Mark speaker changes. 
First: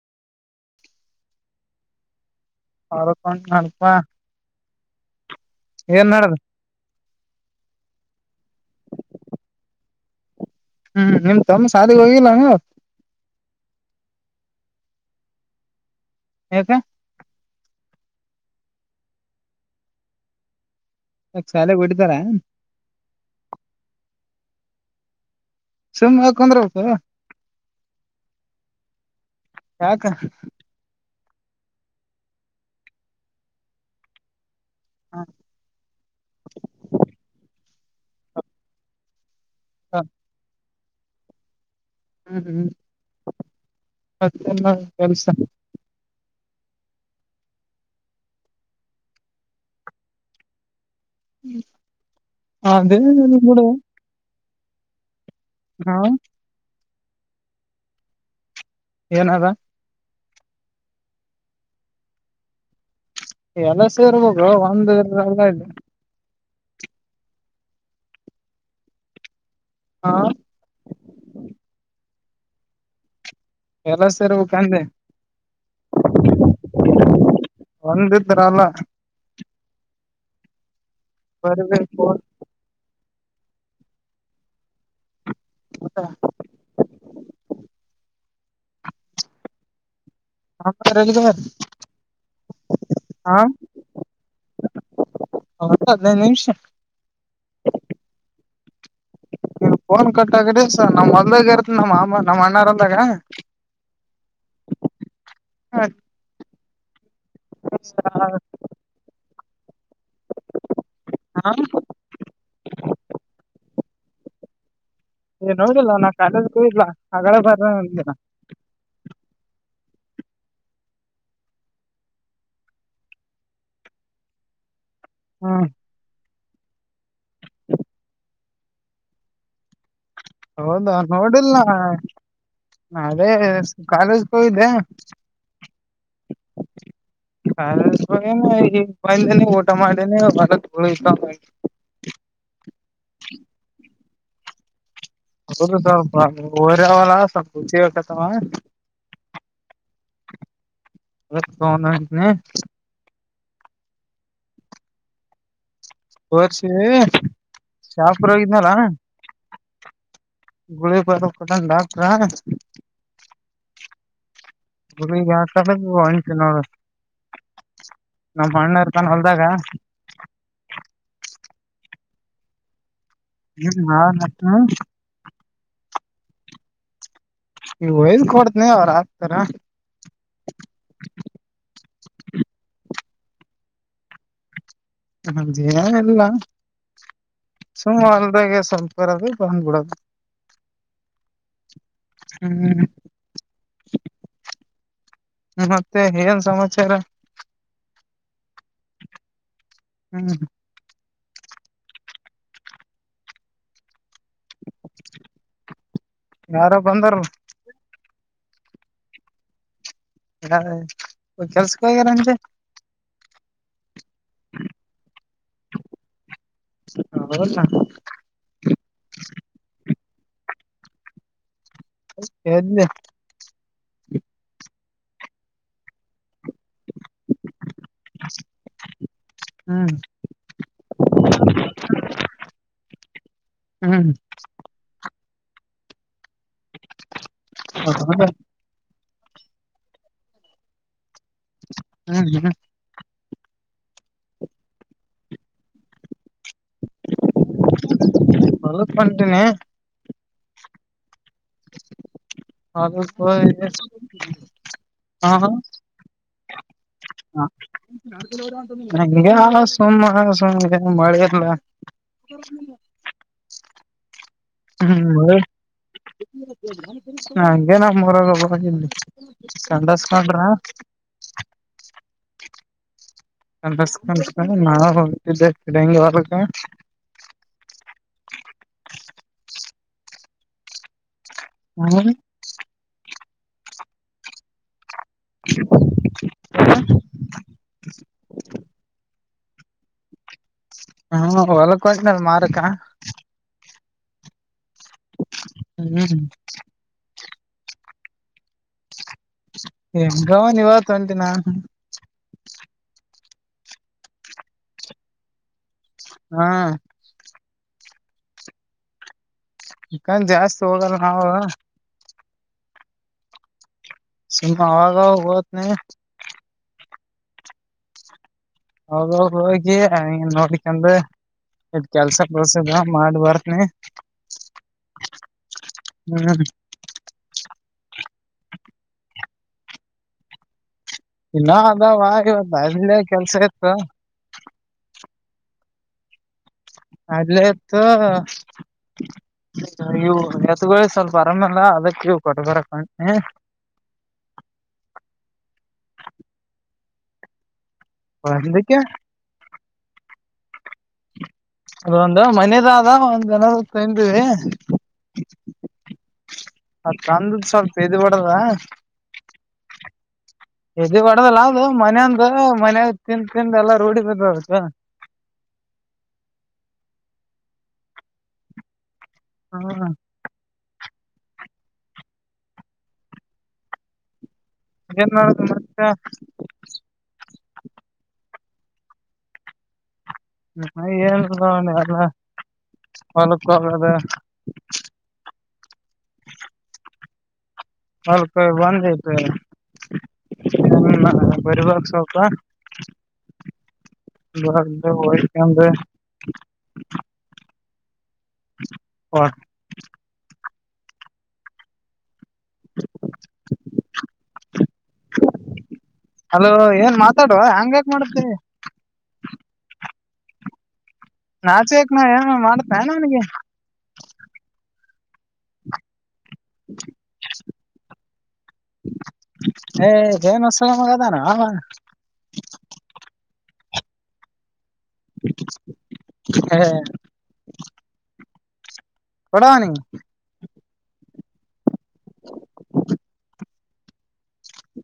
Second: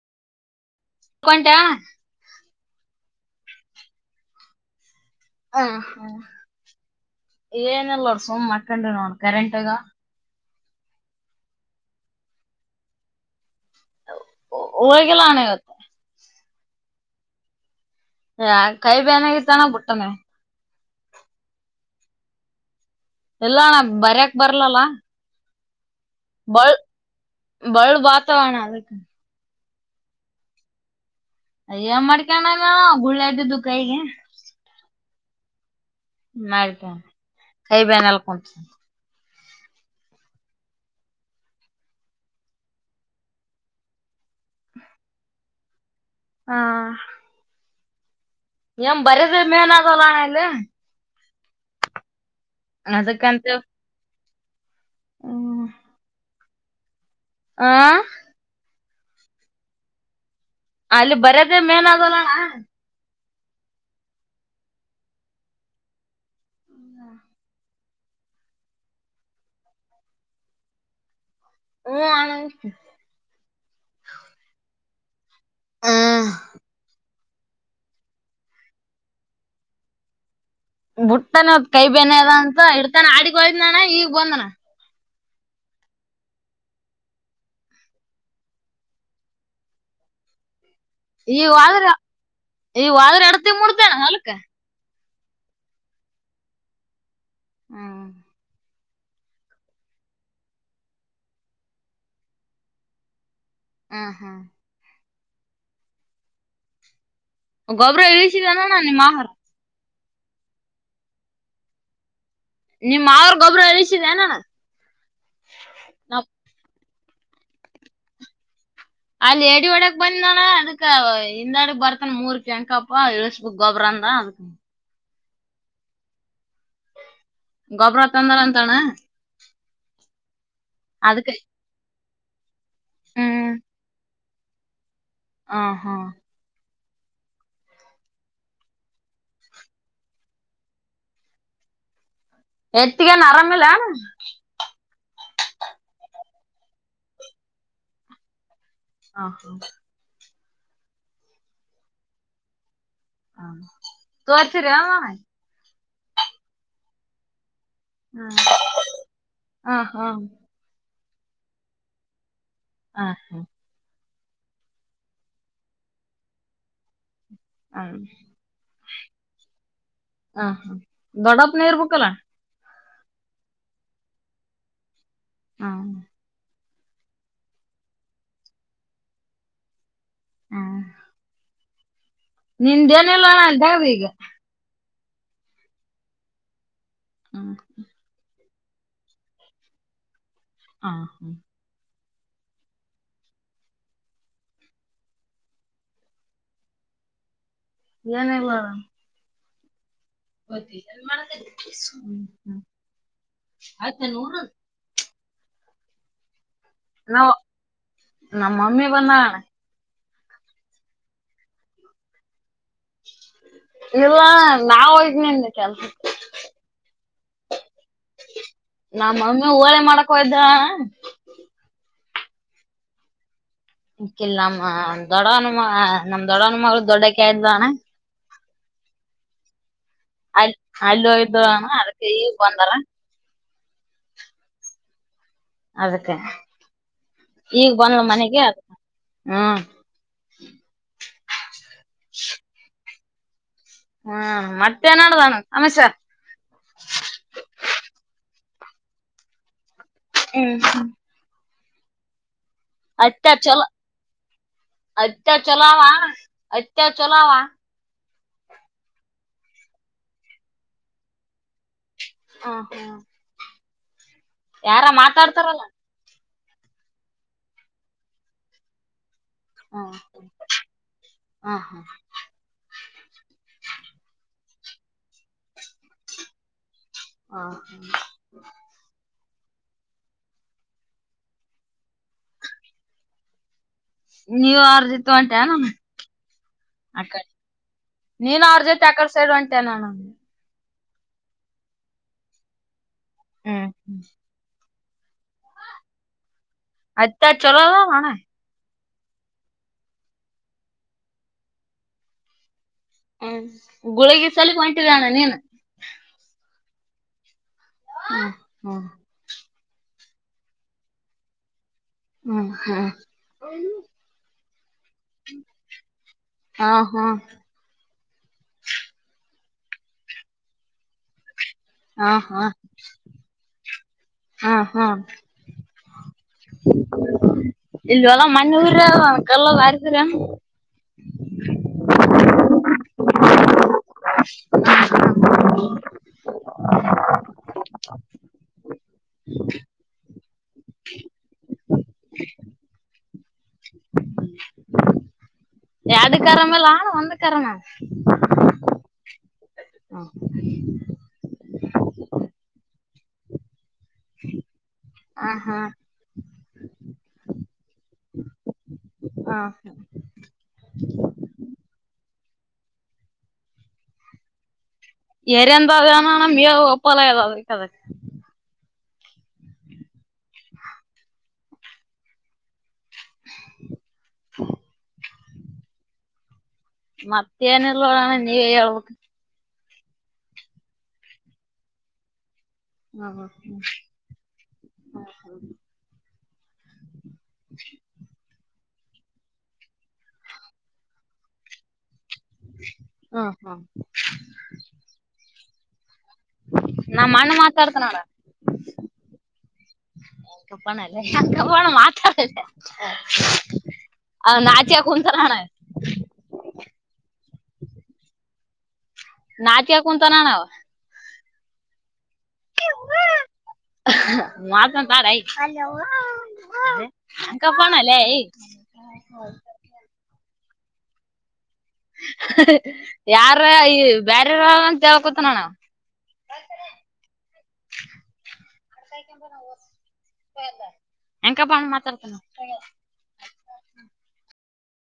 Speaker 1: ಕೊಂಂತಾ
Speaker 2: ಅವರಕೊಂಡ ನಡಪಾ
Speaker 1: ಹ ಹಾ
Speaker 2: ಏನ್ ನಡದ
Speaker 1: ಏನಲ್ಲರು ಸಮ ಮಕೊಂಡ ನಣ ಕರೆಂಟಾಗ
Speaker 2: ಹ್ಮ್ ನಿಮ್ ತಮ್ಮ ಸಾದಿಗೆ ಹೋಗಿಲ್ಲಂಗ
Speaker 1: ಹಳಗೆಲ್ಲಾಣ ಇಗತ್ತೆ
Speaker 2: ಹತ
Speaker 1: ಯ ಕೈ ಬನತ್ತಾನ ಪುಟ್ಟಮ
Speaker 2: ಶಾಲೆೆಗೆ ಹೊಡಿತಾರ
Speaker 1: ಎಲ್ಲಣ್ಣ ಬರಯಕ್ ಬರ್ಲಲ್ಲ
Speaker 2: ಸುಮ್ ಯಾಕ್
Speaker 1: ಬಳ್
Speaker 2: ಕುಂದ್ರಬೇಕು
Speaker 1: ಬಳ್ ವಾತಾವರಣ ಅದ
Speaker 2: ಹಕ
Speaker 1: ಅಯ ಮಾಡ್ಕಣಾನ ಗುಳ್ಳ ಇದ್ದಿದ್ದು ಕೈಗೆ
Speaker 2: ಹ
Speaker 1: ನ್ತ ಕೈ ಬನ್ ಎಲ್ಲಕ
Speaker 2: ಹಾ ಹ್ಮ್ ಹ್ಮ್ ಮತ್ತ ಕೆಲ್ಸ
Speaker 1: ಹಾ ಎ ಬರೇಸ ಮನಾಾಗಲ್ಲಾನಲ್ಲ
Speaker 2: ಹ ಅದೇ ಕೂಡ
Speaker 1: ಹ
Speaker 2: ಹ್ಮ
Speaker 1: ಆ
Speaker 2: ಏನವಾ
Speaker 1: ಅಲ್ಲಿ ಬರ್ಯದೇ ಮೇನ್ ಆಗಲ್ಲ
Speaker 2: ಎಲ್ಲ ಸೇರ್ಬೇಕು ಒಂದಲ್ಲ ಇದೆ
Speaker 1: ಹ್ಮ
Speaker 2: ಹಾ
Speaker 1: ಆ
Speaker 2: ಎಲ್ಲ ಸರಿ ಹ ಕಂದೆ
Speaker 1: ಹ
Speaker 2: ಒಂದಿದ್ರಲ್ಲ
Speaker 1: ಬಿಟ್ತಾನತ್ ಕೈ
Speaker 2: ಬರಿಬೇಕು
Speaker 1: ಬೆೇನೆ ಅದ ಅಂತ ಇಡ್ತಾನ ಆಡಗ ಒಯ್ದನಾನ ಈಗಗ್ ಬಂದನ
Speaker 2: ಹ
Speaker 1: [inaudible] ಈವಾದ್ರೆ ಇವಾದ್ರೆ ಅಡ್ತಿ ಮೂಡ್ತೇನ ನಾಲ್ಕ
Speaker 2: ಹೌದ ಹದಿನೈದು ನಿಮಿಷ
Speaker 1: ಹ್ಮ
Speaker 2: ನೀನ್ ಫೋನ್ ಕಟ್ಟಕ್ರಿ ಸ ನಮ್ ಮೊದ್ಲಾಗ ಇರತ್ತ ನಮ್ಮ ಮಾಮ ನಮ್ಮ್ ಅಣ್ಣಾರಂದಾಗ
Speaker 1: ಹ್ಮ ಹಾ್
Speaker 2: ಹ್ಮ
Speaker 1: ಗೊಬ್ಬರ ಇಳಿಸಿಣ ಅ ಮಾಹಾರ
Speaker 2: ಹಾ
Speaker 1: ನಿಮ್ಮ್ ಅವ್ರ ಗೊಬರ ಇಿಸಿದ್ದ ನಾನ
Speaker 2: ಏ ನೋಡಿಿಲ್ಲ ನಾ ಕಾಲದಕ್ಕೂ ಇಲ ಹಾಗಗಡೆ ಬರ
Speaker 1: ಅಲ್ಲಿ ಎಡಿ ಒಡೆಕ್ ಬಂದ್ ನನ ಅದಕ್ ಹಿಂದಾಡಗ್ ಬರ್ತಾನ ಮೂರ್ ಕೆಂಕಪ್ಪ ಇಳಸ್ಬ ಗೊಬ್ರ ಅಂತ ಅ
Speaker 2: ಹ್ಮ
Speaker 1: ಗೊಬ್ಬರ ತಂದ್ರರಾತಣ್ಣ
Speaker 2: ಹೌದಾ ನೋಡಿಲ್ಲ ಅದೇ
Speaker 1: ಹ್ಮ್
Speaker 2: ಕಾಲೇಜ್ಗೆ ಹೋಗಿದ್ದೆ
Speaker 1: ಹ ಹಾ
Speaker 2: ಕಾಲೇಜು ಹೋಗಿನಿ ಈಗ ಬಂದೀನಿ ಊಟ ಮಾಡೀನಿ [unintelligible]
Speaker 1: ಎತ್ತಗೇನು ಹರಾಮಿಲೇನು
Speaker 2: [unintelligible] ಹೋರಿ ಅವಲ್ಲ ಸ್ವಲ್ಪ ಹುಚ್ಕಕಾತವ
Speaker 1: ಹ ಹಾ
Speaker 2: ಎ [unintelligible] [unintelligible]
Speaker 1: ಹಾ ತೋರ್ಸಿರಾ
Speaker 2: ತೋರ್ಸಿ ಶಾಪುರ್
Speaker 1: ಹ
Speaker 2: ಹೋಗಿದ್ನಲ್ಲ
Speaker 1: ಹಾ
Speaker 2: ಗುಳಿಗೆ ಕೊಟ್ಟಾನ ಡಾಕ್ಟ್ರ
Speaker 1: ಹ ಹಾ
Speaker 2: [unintelligible]
Speaker 1: ಅ
Speaker 2: ನಮ್ ಅಣ್ಣ ಇರ್ತಾನ ಹೊಲ್ದಾಗ
Speaker 1: ಹಾ ಅ ಹಾ ದೊಡ್ಡಪ್ಪ ಇರ್ಬೇಕಲ್ಲ
Speaker 2: [unintelligible]
Speaker 1: ಹಾ
Speaker 2: ನೀವು ಹಿಂಟ್ ಕೊಡ್ತೀನಿ ಅವ್ರ ಆಕ್ತಾರ
Speaker 1: ನಿಂದು ಏನಿಲ್ಲ ಅಣ್ಣ [unintelligible]
Speaker 2: ನಂದು ಏನಿಲ್ಲ
Speaker 1: ಹ್ಮ್
Speaker 2: ಸುಮ್ ಅಂದಗೆ ಬಂದುಬಿಡೋದು
Speaker 1: ಹ ಹಾ
Speaker 2: ಹ್ಮ್ ಮತ್ತೆ ಏನ್ ಸಮಾಚಾರ
Speaker 1: ಏನಿಲ್ಲ ಅಣ್ಣ
Speaker 2: ಹ್ಮ್
Speaker 1: ತಆಯ್ತಾ ನೋಡ್
Speaker 2: ಯಾರ ಬಂದಾರ
Speaker 1: ನಮ್ಮಮ್ಮಿ ಬಂದ ಅಣ್ಣ
Speaker 2: ಹ ಕೆಲ್ಸಕ್ಕೆ ಹೋಗ್ಯಾನ್ ಅಂದ್ರಿ
Speaker 1: ಇಲ್ಲ ಅಣ್ಣ ನಾನ್ ಹೋಗಿನಿ ಅಂದೇ ಕೆಲಸಕ್ಕೆ
Speaker 2: [unintelligible]
Speaker 1: ನಮ್ಮ ಮಮ್ಮಿ ಓಳೆ ಮಾಡಕ್ ಹೋಗಿದ್ಲು ಅಣ್ಣ
Speaker 2: ಎಲ್ಲಿ
Speaker 1: ಇಲ್ಲಿ ನಮ್ಮ್ ದೊಡ್ಡ ನಮ್ ದೊಡ್ಡ ಮಗಳು ದೊಡ್ಡಾಕಿ ಅಂದ್ಲು ಅಣ್ಣ
Speaker 2: [inaudible]
Speaker 1: ಅಲ್ಲಿ ಹೋಗಿದ್ರು ಅಣ್ಣ ಅದಕ್ಕೆ ಈ ಬಂದಾರ
Speaker 2: ಹ್ಮ್
Speaker 1: ಅದಕ್ಕೆ ಈಗ ಬಂದರಾ
Speaker 2: ಹೌದಾ
Speaker 1: ಮನೆಗೆ ಅದ ಹ್ಮ
Speaker 2: ಹ್ಮ್ ಹ್ಮ್
Speaker 1: ಹ್ಮ್ ಮತ್ ನೆಡೆದದನ್ನ ಸಮಾಚಾರ
Speaker 2: ಹೊಲಕ್ ಬಂದೀನಿ
Speaker 1: ಹ್ಮ ಹ್ಮ್
Speaker 2: ಹೊಲಕೆ ಹೋಗಿನಿ
Speaker 1: ಅತ್ಯಾ ಚಲೋ ಅವ ಅತ್ಯ ಚಲೋ ಅವ
Speaker 2: ನಂಗೆ ಸುಮ್ಮ ಸುಮ್ಮ ಇದೀನಿ ಮಳೆ ಇಲ್ಲ
Speaker 1: ಹ್ಮ್ ಹ್ಮ್ ಯಾರ ಮಾತಾಡ್ತಾರಲ್ಲ
Speaker 2: ನಂಗೆ ನಮ್ಮಊರಲ್ಲಿ ಒಬ್ಬ
Speaker 1: ಹ್ಮ್
Speaker 2: ಸಂಡಸ್ಕೊಂಡ್ರ
Speaker 1: ಹ್ಮ್ ಹ್ಮ್
Speaker 2: ಕ ಕನ್ ನಾವ ಹೋಗ್ತಿದ್ದೆ ಡಂಗ್ ವರ್ಗ
Speaker 1: ಹಾ ಹಾ
Speaker 2: ಶು ಸು ಹ್ಮ್
Speaker 1: ನೀವು ಯಾರ್ ಅ ಅ ನೀನು ಅವರು ಜೈತೆ ಅಡೆ ಸೆಡ್ ಒ ಟನ್ ಆನ
Speaker 2: ಹ್ಮ ಹೊಲಕ್ಕ ಕೊಟನಲ್ ಮಾರಕ
Speaker 1: ಹ್ಮ ಹ್ಮ
Speaker 2: ಹ
Speaker 1: ಎತ್ತಾ ಚಲಲ್ಲ ನಣ
Speaker 2: ಏ ಗವ ನೀವತ ಒಂಟಿನ
Speaker 1: ಹ್ಮ್ ಗುಳಗಿ ಸಲಪ ಹೊಟ್ಟಿದ್ದಾನ ನೀನು
Speaker 2: ಹಾ
Speaker 1: ಹ್ಮ ಹ್ಮ
Speaker 2: ಕಂದ ಜಾಸ್ತಿ ಹೋಗಲ್ಲ ನಾವವು
Speaker 1: ಹ್ಮ ಹಾ
Speaker 2: ಸಮ ಆಾಗ ಹತ ನೀ
Speaker 1: ಹಾ ಹಾ
Speaker 2: ಹೌದೌ ಹೋಗಿ ನೋಡ್ಿಕಂದು ಇದ್
Speaker 1: ಹಾ
Speaker 2: ಕೆಲ್ಸ
Speaker 1: ಹಾ
Speaker 2: ಪ್ರಳಸದ ಮಾಡ ಬರ್ತನಿ ಹ್ಮ್
Speaker 1: [inaudible] ಇಲ್ಲಿವಲ್ಲ ಮಣ್ಣೂರ ಕಲ್ಲ ವರ್ತರ
Speaker 2: ಇನ್ನ ಅದಾವ ಇವತ್ತು ಅಲ್ಲೇ ಕೆಲ್ಸ ಇತ್ತು
Speaker 1: [inaudible]
Speaker 2: ಅದಲತ್ತು ಹಸಗಳ ಸ್ವಲ್ಪ ಆರಾಮಲ್ಲ ಅದಕ್ಕೆ ಇವು ಕೊಟ್ಟ ಬರ
Speaker 1: ಎಡು ಕರಮಲ್ಲ ಒಂದು ಕರಮ
Speaker 2: ಹ ಎಂದಕ್ಕ
Speaker 1: ಹ
Speaker 2: ಅದೊಂದು ಮನದ ಆದ ಒಂದ್ ಜನ ತೀವಿ
Speaker 1: ಹ ಹಾ
Speaker 2: ಅತ್ ಕಂದದ ಸ್ವಲ್ಪ್ದ ಬಡದ
Speaker 1: ಹ
Speaker 2: ಎದು ಕೊಡದಲ್ಲ ಅದು ಮನ ಅಂದ ಮನಾಗ ತಿಿಂದ ತಿಿಂದ ಎಲ್ಲ ರೂಢಿ ಬದ ಬತ್ತ
Speaker 1: ಎರಂದಾದಣ ನ ಮ ಒಪ್ಪಲ ಯದಾವ್ ಕದ
Speaker 2: ಹ್ಮ
Speaker 1: ಹ
Speaker 2: ಮ
Speaker 1: ಮತ್ತಹಾನೆಳ್ಳವಳಣ ನೀ ಕ ಅವ
Speaker 2: ಹ ಏನ್ ಎಲ್ಲ
Speaker 1: ಹ್ಮ ಹ
Speaker 2: ಹೊಲಕ್
Speaker 1: ಹ್ಮ್
Speaker 2: ಹೋಗದ
Speaker 1: ಹ
Speaker 2: ಬಂದ ಐತೆ ಬರಿಬ
Speaker 1: ಹ್ಮ್ ಹ್ಮ್
Speaker 2: ಒ
Speaker 1: ನಾ ಮಣ್ಣ ಮಾತಾಡ್ತೇ ನೋಡ
Speaker 2: ವ
Speaker 1: ಕಪ್ಪಾನ ಅಲ್ಲ ಕಪ್ಪಾನ ಮಾತ್ರಡ ಅ ನಾಚಿಯ ಕುನ್ಸ ರಾಣ
Speaker 2: ಹಲೋ ಏನ್ ಮಾತಾಡುವ ಹೆಂಗ್ಯಾಾಕ್ ಮಾಡುತ್ತೆ
Speaker 1: ನಾತ್ಗೆ ಕುಂತಾನಣಾವ
Speaker 2: ನಾಚೆಕ್ ನಾ ಏನನ ಮಾಡತ್ನನ ಅವನಿಗೆ
Speaker 1: [unintelligible] [unintelligible]
Speaker 2: ಹೋಗದಾನ ಅವ
Speaker 1: ಯಾರ ಈ ಬ್ಯಾರೆರ ಕೇಳಕುತ್ತನಣಾವ
Speaker 2: ಏ ಕೊಡವನಿಗೆ
Speaker 1: [unintelligible]